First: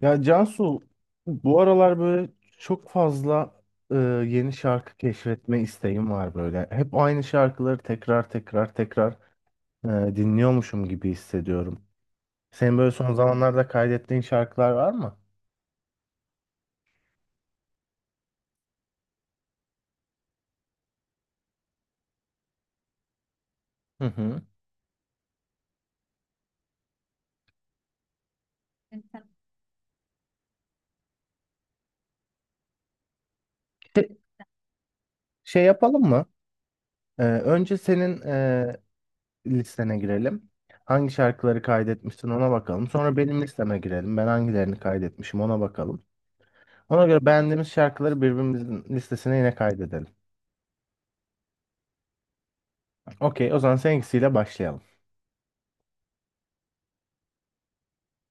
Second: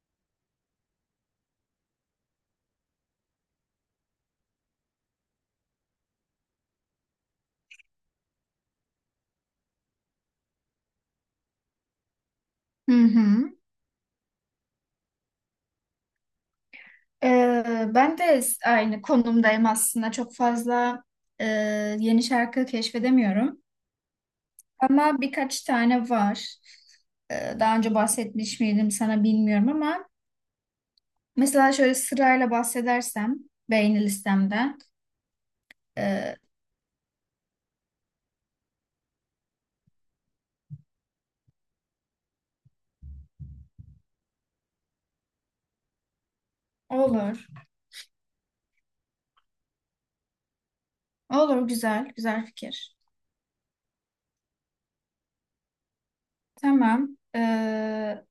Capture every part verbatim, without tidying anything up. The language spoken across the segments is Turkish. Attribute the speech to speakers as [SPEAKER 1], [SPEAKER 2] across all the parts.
[SPEAKER 1] Ya Cansu, bu aralar böyle çok fazla e, yeni şarkı keşfetme isteğim var böyle. Hep aynı şarkıları tekrar tekrar tekrar e, dinliyormuşum gibi hissediyorum. Senin böyle
[SPEAKER 2] Hı
[SPEAKER 1] son
[SPEAKER 2] hı.
[SPEAKER 1] zamanlarda kaydettiğin şarkılar var mı?
[SPEAKER 2] Ee, ben de s- aynı konumdayım aslında. Çok fazla e, yeni şarkı keşfedemiyorum.
[SPEAKER 1] Hı hı.
[SPEAKER 2] Ama birkaç tane var. Ee, daha önce bahsetmiş miydim sana bilmiyorum ama mesela şöyle sırayla bahsedersem beğeni
[SPEAKER 1] Şey,
[SPEAKER 2] listemden
[SPEAKER 1] şey yapalım mı?
[SPEAKER 2] e,
[SPEAKER 1] E, önce senin e, listene girelim. Hangi şarkıları kaydetmişsin, ona bakalım. Sonra benim listeme girelim. Ben hangilerini kaydetmişim, ona bakalım. Ona göre
[SPEAKER 2] olur.
[SPEAKER 1] beğendiğimiz şarkıları birbirimizin listesine yine kaydedelim.
[SPEAKER 2] Olur, güzel güzel fikir.
[SPEAKER 1] Okey, o zaman seninkisiyle başlayalım.
[SPEAKER 2] Tamam. Ee,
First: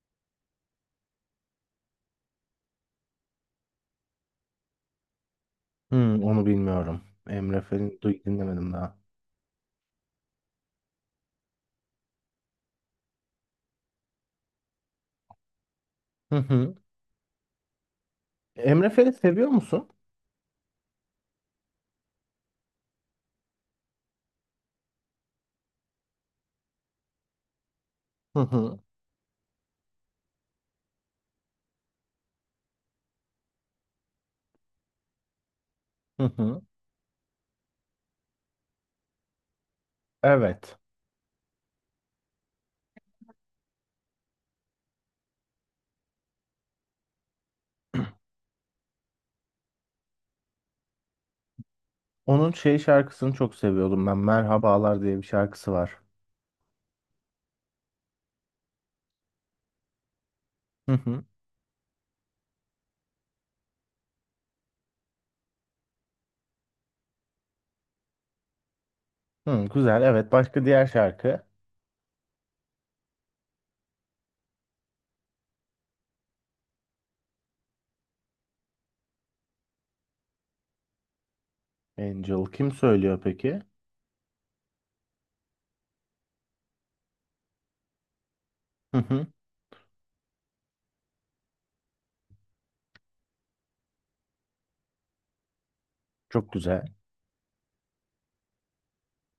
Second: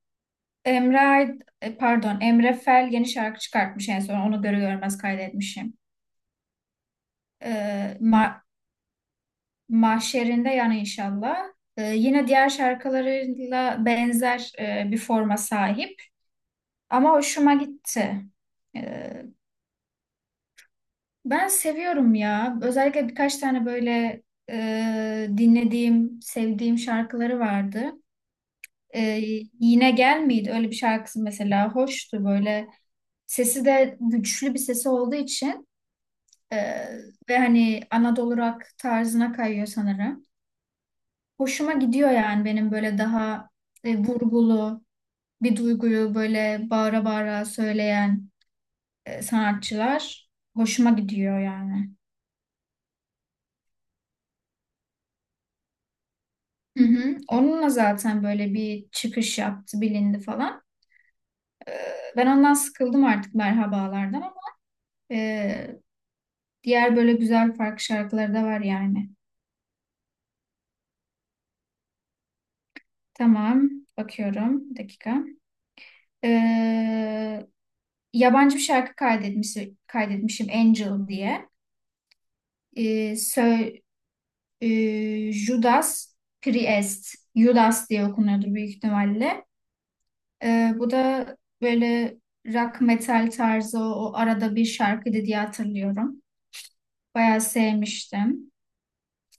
[SPEAKER 2] Emre Ay- e, pardon, Emre Fel yeni şarkı çıkartmış, en son onu görü görmez kaydetmişim.
[SPEAKER 1] Hmm, onu bilmiyorum. Emre
[SPEAKER 2] Ee,
[SPEAKER 1] Fel'i duy
[SPEAKER 2] Ma-
[SPEAKER 1] dinlemedim daha.
[SPEAKER 2] Mahşerinde yani inşallah. Ee, yine diğer şarkılarıyla benzer e, bir forma sahip
[SPEAKER 1] Hı hı.
[SPEAKER 2] ama hoşuma gitti.
[SPEAKER 1] Emre Fel'i
[SPEAKER 2] Ee,
[SPEAKER 1] seviyor musun?
[SPEAKER 2] Ben seviyorum ya. Özellikle birkaç tane böyle e, dinlediğim, sevdiğim şarkıları vardı.
[SPEAKER 1] Hı hı.
[SPEAKER 2] Ee, Yine Gel miydi? Öyle bir şarkısı mesela hoştu böyle. Sesi de güçlü bir sesi olduğu için
[SPEAKER 1] Hı
[SPEAKER 2] e,
[SPEAKER 1] hı.
[SPEAKER 2] ve hani Anadolu rock tarzına kayıyor sanırım.
[SPEAKER 1] Evet.
[SPEAKER 2] Hoşuma gidiyor yani, benim böyle daha e, vurgulu bir duyguyu böyle bağıra bağıra söyleyen e, sanatçılar hoşuma gidiyor yani.
[SPEAKER 1] Onun şey şarkısını çok seviyordum ben. Merhabalar diye bir şarkısı var.
[SPEAKER 2] Hı hı. Onunla zaten böyle bir çıkış yaptı, bilindi falan.
[SPEAKER 1] Hı hı.
[SPEAKER 2] Ben ondan sıkıldım artık merhabalardan ama e, diğer böyle güzel farklı şarkıları da var yani.
[SPEAKER 1] Hı, güzel. Evet. Başka diğer şarkı.
[SPEAKER 2] Tamam, bakıyorum. Bir dakika. E, Yabancı bir şarkı kaydetmiş, kaydetmişim, Angel diye.
[SPEAKER 1] Angel kim
[SPEAKER 2] Ee,
[SPEAKER 1] söylüyor peki?
[SPEAKER 2] sö- e, Judas Priest, Judas diye okunuyordur büyük
[SPEAKER 1] Hı hı.
[SPEAKER 2] ihtimalle. E, bu da böyle rock metal tarzı, o, o arada bir şarkıydı diye hatırlıyorum.
[SPEAKER 1] Çok güzel.
[SPEAKER 2] Bayağı sevmiştim.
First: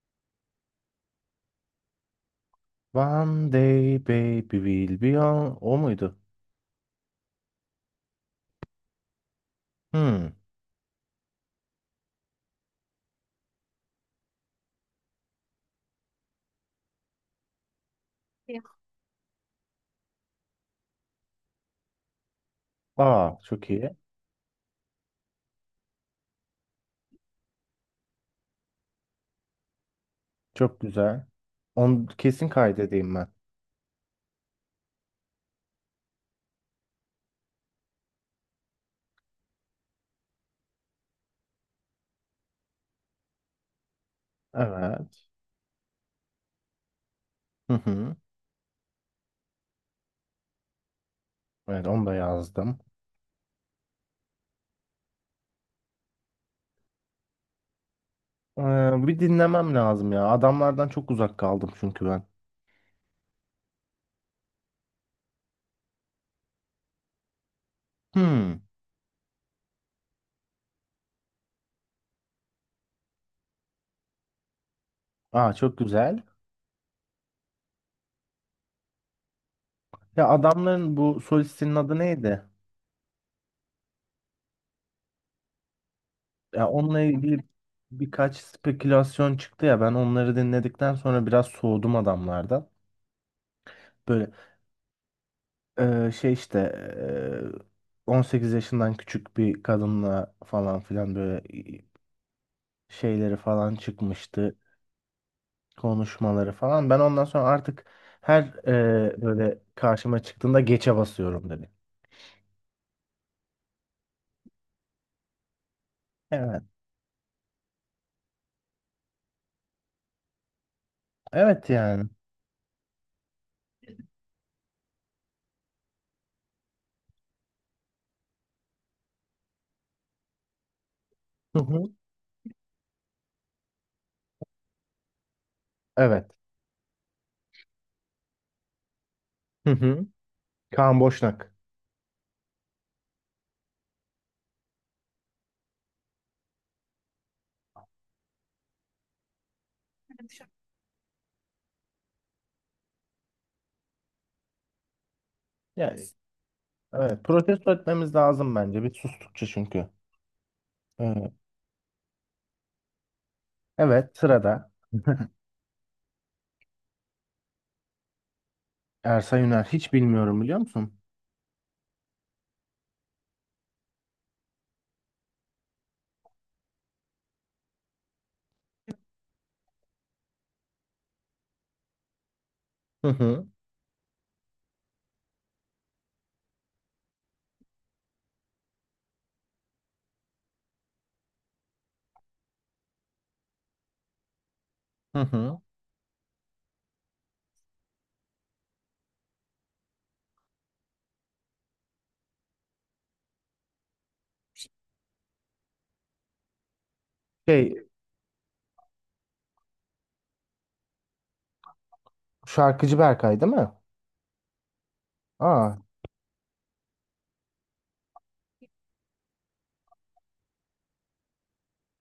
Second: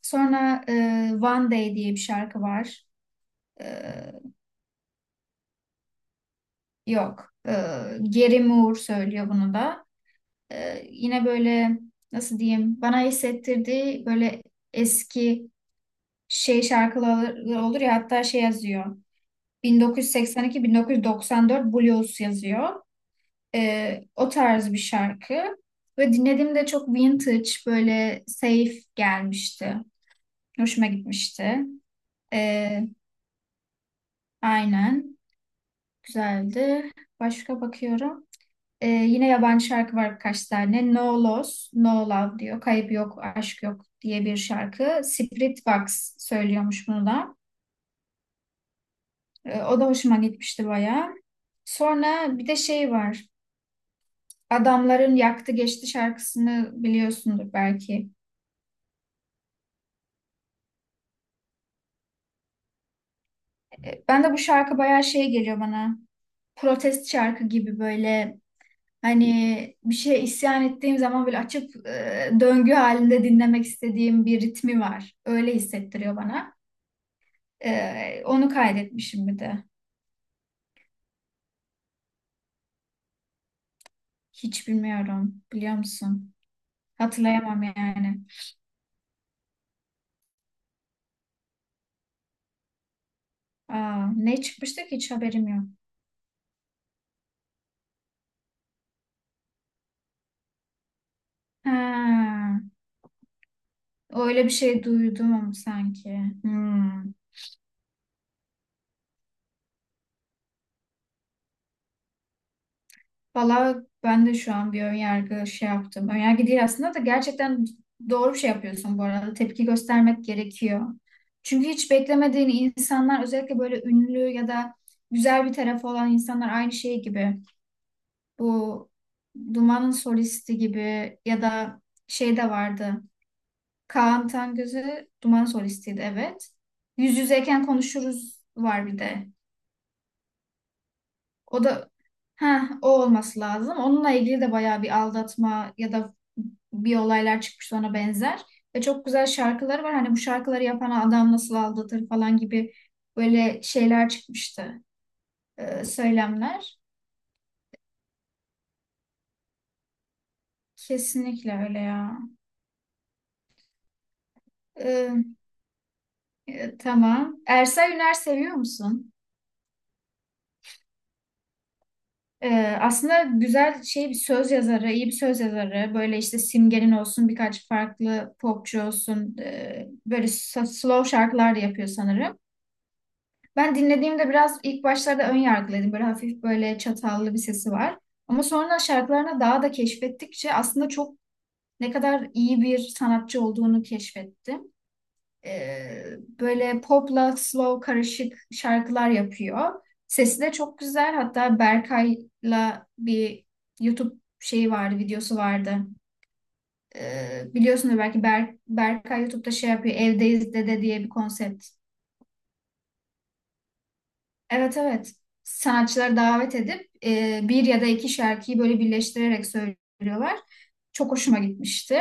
[SPEAKER 2] Sonra e, One Day diye bir şarkı var.
[SPEAKER 1] One
[SPEAKER 2] E,
[SPEAKER 1] day baby will be on. O muydu?
[SPEAKER 2] Yok. E, Gary Moore söylüyor bunu da.
[SPEAKER 1] Hı.
[SPEAKER 2] E, yine böyle, nasıl diyeyim, bana hissettirdiği böyle eski şey şarkıları olur ya, hatta şey
[SPEAKER 1] Yok.
[SPEAKER 2] yazıyor. bin dokuz yüz seksen iki-bin dokuz yüz doksan dört Blues yazıyor.
[SPEAKER 1] Aa, çok iyi.
[SPEAKER 2] Ee, o tarz bir şarkı. Ve dinlediğimde çok vintage, böyle safe gelmişti.
[SPEAKER 1] Çok
[SPEAKER 2] Hoşuma
[SPEAKER 1] güzel.
[SPEAKER 2] gitmişti.
[SPEAKER 1] Onu kesin
[SPEAKER 2] Ee,
[SPEAKER 1] kaydedeyim ben.
[SPEAKER 2] aynen. Güzeldi. Başka bakıyorum. Ee, yine yabancı şarkı var birkaç tane. No Loss, No Love diyor. Kayıp yok, aşk yok diye bir şarkı.
[SPEAKER 1] Evet.
[SPEAKER 2] Spiritbox söylüyormuş bunu da.
[SPEAKER 1] Hı hı.
[SPEAKER 2] Ee, o da hoşuma gitmişti bayağı.
[SPEAKER 1] Evet, onu da
[SPEAKER 2] Sonra bir de
[SPEAKER 1] yazdım.
[SPEAKER 2] şey var. Adamların Yaktı Geçti şarkısını biliyorsundur belki.
[SPEAKER 1] Ee, bir dinlemem lazım ya. Adamlardan çok uzak kaldım çünkü ben.
[SPEAKER 2] E, Ben de bu şarkı bayağı şey geliyor bana. Protest şarkı gibi böyle,
[SPEAKER 1] Hmm.
[SPEAKER 2] hani bir şeye isyan ettiğim zaman böyle açıp e, döngü halinde dinlemek istediğim bir ritmi var.
[SPEAKER 1] Aa,
[SPEAKER 2] Öyle
[SPEAKER 1] çok
[SPEAKER 2] hissettiriyor
[SPEAKER 1] güzel.
[SPEAKER 2] bana. E, onu kaydetmişim bir de.
[SPEAKER 1] Ya adamların bu solistinin adı neydi?
[SPEAKER 2] Hiç bilmiyorum. Biliyor musun?
[SPEAKER 1] Ya onunla ilgili
[SPEAKER 2] Hatırlayamam yani.
[SPEAKER 1] birkaç spekülasyon çıktı ya. Ben onları dinledikten sonra biraz soğudum adamlardan.
[SPEAKER 2] Aa,
[SPEAKER 1] Böyle
[SPEAKER 2] ne çıkmıştı ki, hiç haberim yok.
[SPEAKER 1] e, şey işte e, on sekiz yaşından küçük bir kadınla falan filan böyle e,
[SPEAKER 2] Ha,
[SPEAKER 1] şeyleri falan
[SPEAKER 2] öyle bir
[SPEAKER 1] çıkmıştı.
[SPEAKER 2] şey duydum ama sanki.
[SPEAKER 1] Konuşmaları falan. Ben
[SPEAKER 2] Hmm.
[SPEAKER 1] ondan sonra artık her e, böyle karşıma çıktığında geçe basıyorum dedi.
[SPEAKER 2] Valla ben de şu an bir önyargı şey yaptım. Önyargı
[SPEAKER 1] Evet.
[SPEAKER 2] değil aslında da, gerçekten doğru bir şey yapıyorsun bu arada. Tepki göstermek gerekiyor. Çünkü
[SPEAKER 1] Evet
[SPEAKER 2] hiç
[SPEAKER 1] yani.
[SPEAKER 2] beklemediğin insanlar, özellikle böyle ünlü ya da güzel bir tarafı olan insanlar aynı şey gibi. Bu Duman'ın solisti gibi ya
[SPEAKER 1] Hı
[SPEAKER 2] da
[SPEAKER 1] hı.
[SPEAKER 2] şey de vardı. Kaan Tangöz'ü, Duman solistiydi,
[SPEAKER 1] Evet.
[SPEAKER 2] evet. Yüz yüzeyken konuşuruz var bir de.
[SPEAKER 1] Hı hı. Kaan Boşnak.
[SPEAKER 2] O da, ha, o olması lazım. Onunla ilgili de bayağı bir aldatma ya da bir olaylar çıkmış, ona benzer. Ve çok güzel şarkıları var. Hani bu şarkıları yapan adam nasıl aldatır falan gibi böyle şeyler çıkmıştı. Ee,
[SPEAKER 1] Yani,
[SPEAKER 2] söylemler.
[SPEAKER 1] evet. Protesto etmemiz lazım bence. Bir sustukça çünkü. Evet.
[SPEAKER 2] Kesinlikle öyle ya.
[SPEAKER 1] Evet. Sırada
[SPEAKER 2] Ee, e, tamam. Ersel Üner seviyor musun?
[SPEAKER 1] Ersa Yüner. Hiç bilmiyorum, biliyor musun?
[SPEAKER 2] Ee, aslında güzel şey bir söz yazarı, iyi bir söz yazarı. Böyle işte Simge'nin olsun, birkaç farklı popçu olsun. E, böyle s- slow şarkılar da yapıyor sanırım.
[SPEAKER 1] Hı hı.
[SPEAKER 2] Ben dinlediğimde biraz ilk başlarda ön yargılıydım. Böyle hafif, böyle çatallı bir sesi var. Ama sonra şarkılarına daha da keşfettikçe aslında çok ne kadar iyi bir sanatçı olduğunu keşfettim.
[SPEAKER 1] Hı hı.
[SPEAKER 2] Ee, Böyle popla slow karışık şarkılar yapıyor. Sesi de çok güzel. Hatta Berkay'la bir YouTube şeyi vardı, videosu vardı. Ee,
[SPEAKER 1] Şey,
[SPEAKER 2] biliyorsunuz belki, Ber Berkay YouTube'da şey yapıyor. Evdeyiz Dede diye bir konsept.
[SPEAKER 1] şarkıcı Berkay değil mi?
[SPEAKER 2] Evet, evet.
[SPEAKER 1] Aa.
[SPEAKER 2] Sanatçıları davet edip e, bir ya da iki şarkıyı böyle birleştirerek söylüyorlar. Çok hoşuma gitmişti.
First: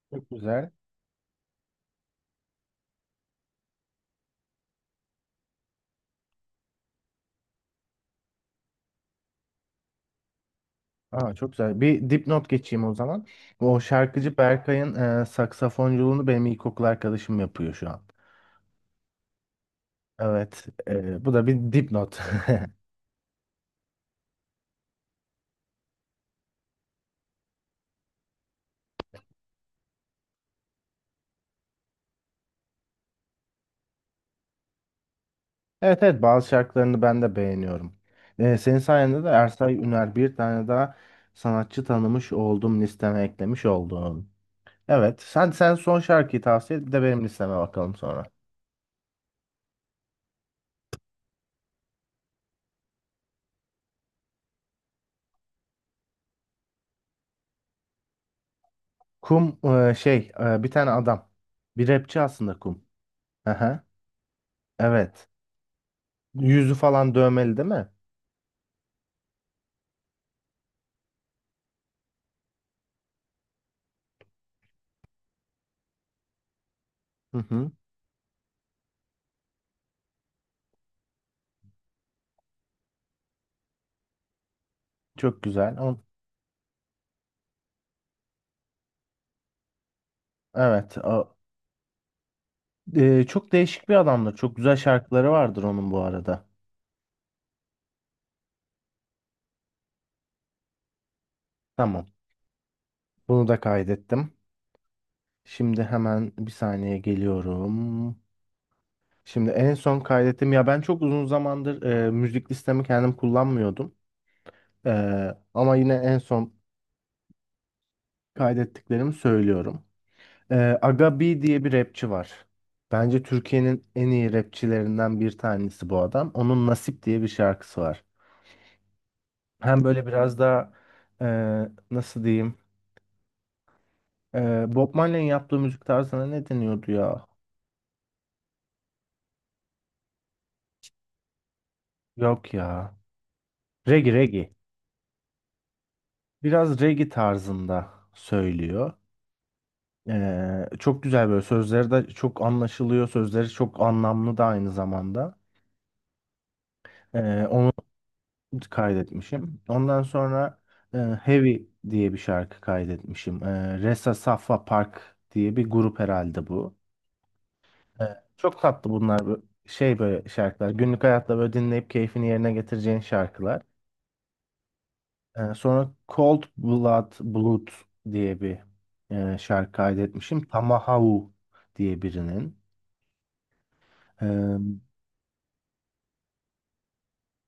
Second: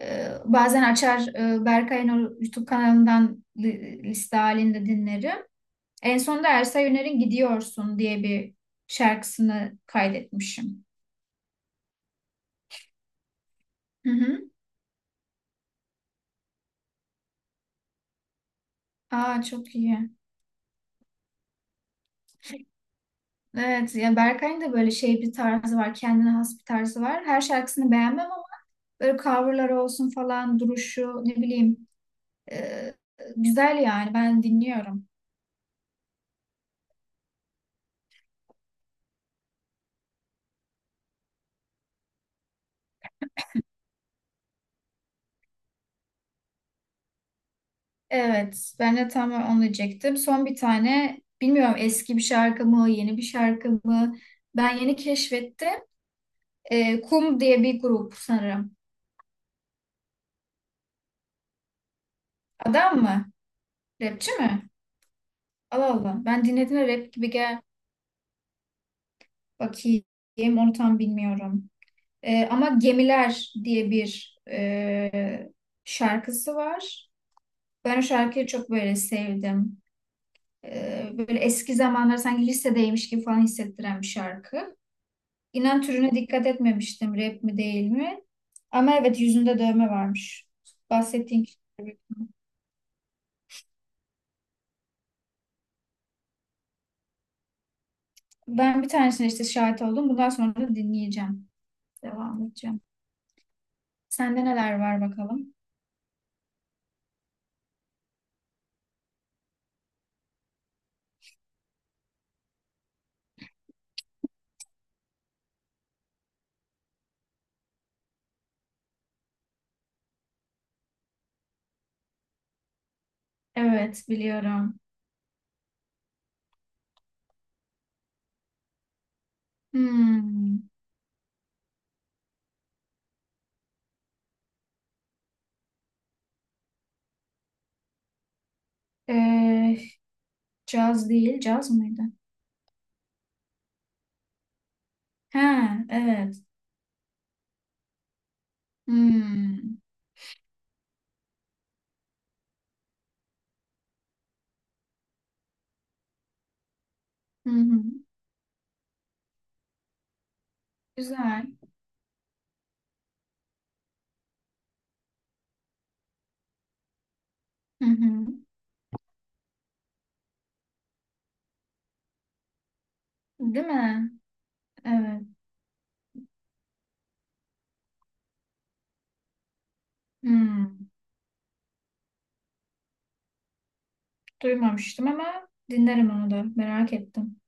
[SPEAKER 2] Ee,
[SPEAKER 1] Çok güzel.
[SPEAKER 2] bazen açar, e, Berkay'ın o YouTube kanalından li- liste halinde dinlerim. En son da Ersa Yener'in Gidiyorsun diye bir şarkısını kaydetmişim.
[SPEAKER 1] Aa, çok güzel. Bir dipnot geçeyim o zaman. O
[SPEAKER 2] Hı
[SPEAKER 1] şarkıcı
[SPEAKER 2] hı.
[SPEAKER 1] Berkay'ın e, saksafonculuğunu benim ilkokul arkadaşım yapıyor şu an.
[SPEAKER 2] Aa, çok iyi.
[SPEAKER 1] Evet, e, bu da bir dipnot.
[SPEAKER 2] Evet ya, Berkay'ın da böyle şey bir tarzı var. Kendine has bir tarzı var. Her şarkısını beğenmem ama böyle coverları olsun falan, duruşu, ne bileyim, e, güzel yani, ben dinliyorum.
[SPEAKER 1] Evet, evet, bazı şarkılarını ben de beğeniyorum. E, senin sayende de Ersay Üner, bir tane daha sanatçı tanımış oldum, listeme eklemiş oldum. Evet, sen sen son şarkıyı tavsiye et, bir de benim listeme bakalım sonra.
[SPEAKER 2] Evet, ben de tam onu diyecektim. Son bir tane, bilmiyorum eski bir şarkı mı yeni bir şarkı mı, ben yeni keşfettim. E, Kum diye bir grup sanırım.
[SPEAKER 1] Kum, e, şey e, bir tane adam. Bir rapçi aslında Kum.
[SPEAKER 2] Adam mı?
[SPEAKER 1] Aha,
[SPEAKER 2] Rapçi mi?
[SPEAKER 1] evet.
[SPEAKER 2] Allah Allah. Ben
[SPEAKER 1] Yüzü
[SPEAKER 2] dinlediğimde rap
[SPEAKER 1] falan
[SPEAKER 2] gibi
[SPEAKER 1] dövmeli
[SPEAKER 2] gel
[SPEAKER 1] değil mi?
[SPEAKER 2] bakayım. Onu tam bilmiyorum. Ee, ama Gemiler diye bir e, şarkısı var.
[SPEAKER 1] Hı hı.
[SPEAKER 2] Ben o şarkıyı çok böyle sevdim. Ee, böyle eski zamanlar, sanki lisedeymiş gibi falan hissettiren bir şarkı.
[SPEAKER 1] Çok güzel.
[SPEAKER 2] İnan
[SPEAKER 1] Ama-
[SPEAKER 2] türüne dikkat etmemiştim, rap mi değil mi? Ama evet, yüzünde dövme varmış.
[SPEAKER 1] Evet. a-
[SPEAKER 2] Bahsettiğin kişi.
[SPEAKER 1] e, çok değişik bir adamdır. Çok güzel şarkıları vardır onun bu arada.
[SPEAKER 2] Ben bir tanesine işte şahit oldum. Bundan sonra da dinleyeceğim.
[SPEAKER 1] Tamam.
[SPEAKER 2] Devam edeceğim.
[SPEAKER 1] Bunu da kaydettim.
[SPEAKER 2] Sende neler var bakalım?
[SPEAKER 1] Şimdi hemen bir saniye geliyorum. Şimdi en son kaydettim. Ya, ben çok uzun zamandır e, müzik listemi kendim kullanmıyordum. E, Ama yine en son kaydettiklerimi söylüyorum. E, Aga B diye bir rapçi var. Bence Türkiye'nin en
[SPEAKER 2] Evet,
[SPEAKER 1] iyi
[SPEAKER 2] biliyorum.
[SPEAKER 1] rapçilerinden bir tanesi bu adam. Onun Nasip diye bir şarkısı var. Hem böyle biraz
[SPEAKER 2] Hmm.
[SPEAKER 1] daha, eee, nasıl diyeyim? Eee Bob Marley'in yaptığı müzik tarzına ne deniyordu ya?
[SPEAKER 2] Ee, Caz değil, caz mıydı?
[SPEAKER 1] Yok ya. Reggae reggae.
[SPEAKER 2] Ha, evet.
[SPEAKER 1] Biraz reggae tarzında söylüyor.
[SPEAKER 2] Hmm.
[SPEAKER 1] Eee, çok güzel, böyle sözleri de çok anlaşılıyor. Sözleri çok anlamlı da aynı zamanda. Eee,
[SPEAKER 2] Hı
[SPEAKER 1] onu
[SPEAKER 2] hı.
[SPEAKER 1] kaydetmişim. Ondan sonra eee,
[SPEAKER 2] Güzel.
[SPEAKER 1] Heavy diye bir şarkı kaydetmişim. Eee, Resa Safa Park diye bir grup herhalde bu.
[SPEAKER 2] Hı
[SPEAKER 1] Ee,
[SPEAKER 2] hı.
[SPEAKER 1] Çok tatlı bunlar, bu- şey böyle şarkılar. Günlük hayatta böyle dinleyip keyfini yerine getireceğin şarkılar.
[SPEAKER 2] Değil mi? Evet.
[SPEAKER 1] Ee, Sonra Cold Blood Blood diye bir e, şarkı kaydetmişim.
[SPEAKER 2] Hmm.
[SPEAKER 1] Tamahahu diye birinin. Ee,
[SPEAKER 2] Duymamıştım ama dinlerim onu da. Merak ettim.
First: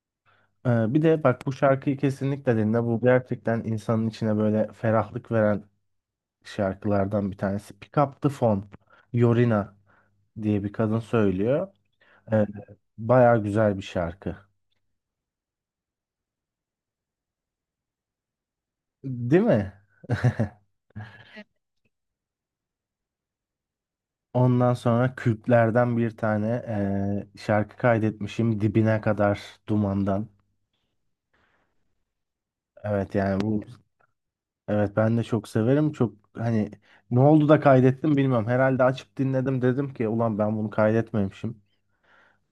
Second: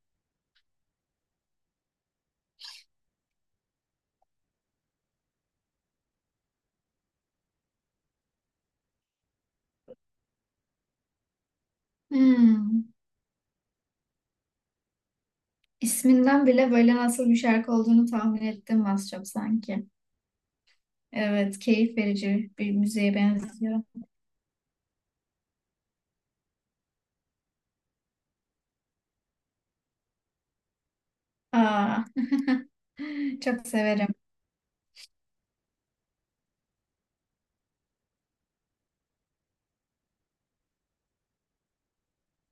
[SPEAKER 1] e, Bir de bak, bu şarkıyı kesinlikle dinle. Bu gerçekten insanın içine böyle ferahlık veren şarkılardan bir tanesi. Pick Up The Phone, Yorina diye bir kadın söylüyor. Ee,
[SPEAKER 2] Hmm.
[SPEAKER 1] Bayağı güzel bir şarkı.
[SPEAKER 2] İsminden bile böyle nasıl bir şarkı olduğunu tahmin ettim az çok
[SPEAKER 1] Değil mi?
[SPEAKER 2] sanki. Evet, keyif verici bir müziğe benziyor.
[SPEAKER 1] Ondan sonra Kürtlerden bir tane eee, şarkı kaydetmişim, Dibine Kadar Duman'dan.
[SPEAKER 2] Aa,
[SPEAKER 1] Evet yani bu,
[SPEAKER 2] çok severim.
[SPEAKER 1] evet, ben de çok severim. Çok hani ne oldu da kaydettim bilmiyorum. Herhalde açıp dinledim dedim ki ulan ben bunu kaydetmemişim.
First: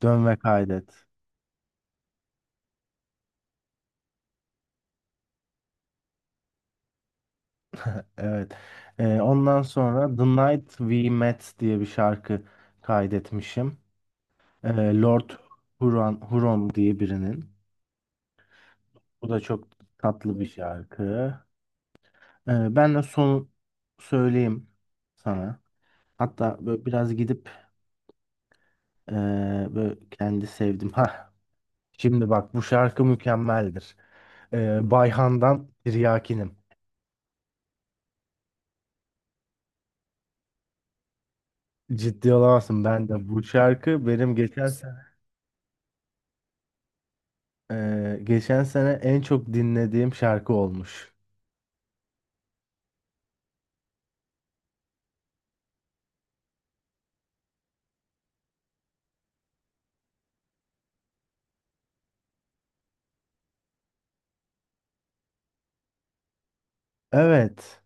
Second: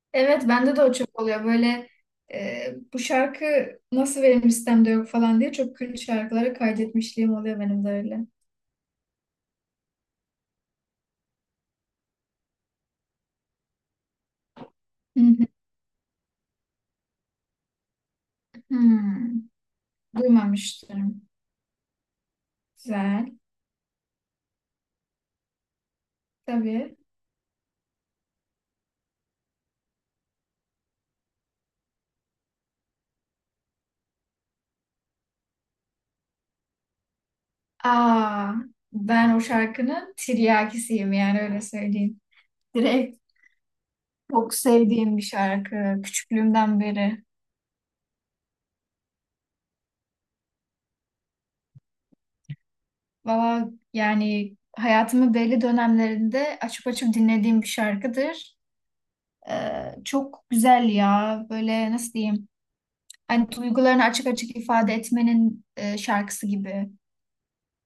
[SPEAKER 1] Dön ve
[SPEAKER 2] Evet, bende de o
[SPEAKER 1] kaydet.
[SPEAKER 2] çok oluyor. Böyle e, bu şarkı nasıl benim listemde yok falan diye çok kült şarkıları kaydetmişliğim oluyor benim de öyle.
[SPEAKER 1] Evet. Eee, ondan sonra The Night We Met diye bir şarkı kaydetmişim. Eee,
[SPEAKER 2] Hı
[SPEAKER 1] Lord
[SPEAKER 2] hı.
[SPEAKER 1] Huron, Huron diye birinin. Bu da
[SPEAKER 2] Hmm,
[SPEAKER 1] çok tatlı bir
[SPEAKER 2] Duymamıştım.
[SPEAKER 1] şarkı. Ee, ben de
[SPEAKER 2] Güzel.
[SPEAKER 1] son söyleyeyim sana. Hatta böyle
[SPEAKER 2] Tabii.
[SPEAKER 1] biraz gidip ee, böyle kendi sevdim. Ha, şimdi bak, bu şarkı mükemmeldir. Ee, Bayhan'dan Tiryakinim.
[SPEAKER 2] Aa, ben o şarkının tiryakisiyim yani, öyle söyleyeyim.
[SPEAKER 1] Ciddi olamazsın, ben
[SPEAKER 2] Direkt
[SPEAKER 1] de bu şarkı benim
[SPEAKER 2] çok
[SPEAKER 1] geçen sene,
[SPEAKER 2] sevdiğim bir şarkı. Küçüklüğümden beri.
[SPEAKER 1] ee, geçen sene en çok dinlediğim şarkı olmuş.
[SPEAKER 2] Valla yani hayatımın belli dönemlerinde açıp açıp dinlediğim bir şarkıdır. Ee, çok güzel ya. Böyle nasıl diyeyim? Hani duygularını açık açık ifade etmenin e, şarkısı gibi.
[SPEAKER 1] Evet.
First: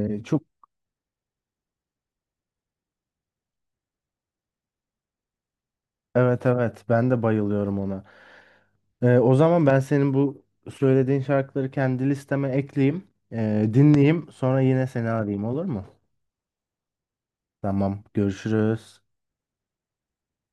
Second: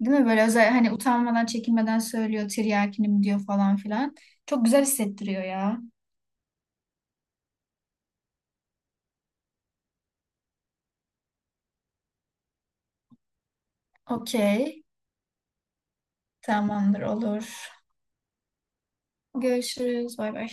[SPEAKER 2] Değil mi?
[SPEAKER 1] çok
[SPEAKER 2] Böyle özel, hani utanmadan çekinmeden söylüyor, tiryakinim diyor falan filan. Çok güzel hissettiriyor ya.
[SPEAKER 1] Evet, evet, ben de bayılıyorum ona. Ee, o zaman ben senin bu söylediğin şarkıları kendi listeme ekleyeyim. Ee, dinleyeyim. Sonra
[SPEAKER 2] Okey.
[SPEAKER 1] yine seni arayayım olur mu?
[SPEAKER 2] Tamamdır, olur.
[SPEAKER 1] Tamam, görüşürüz.
[SPEAKER 2] Görüşürüz. Bay bay.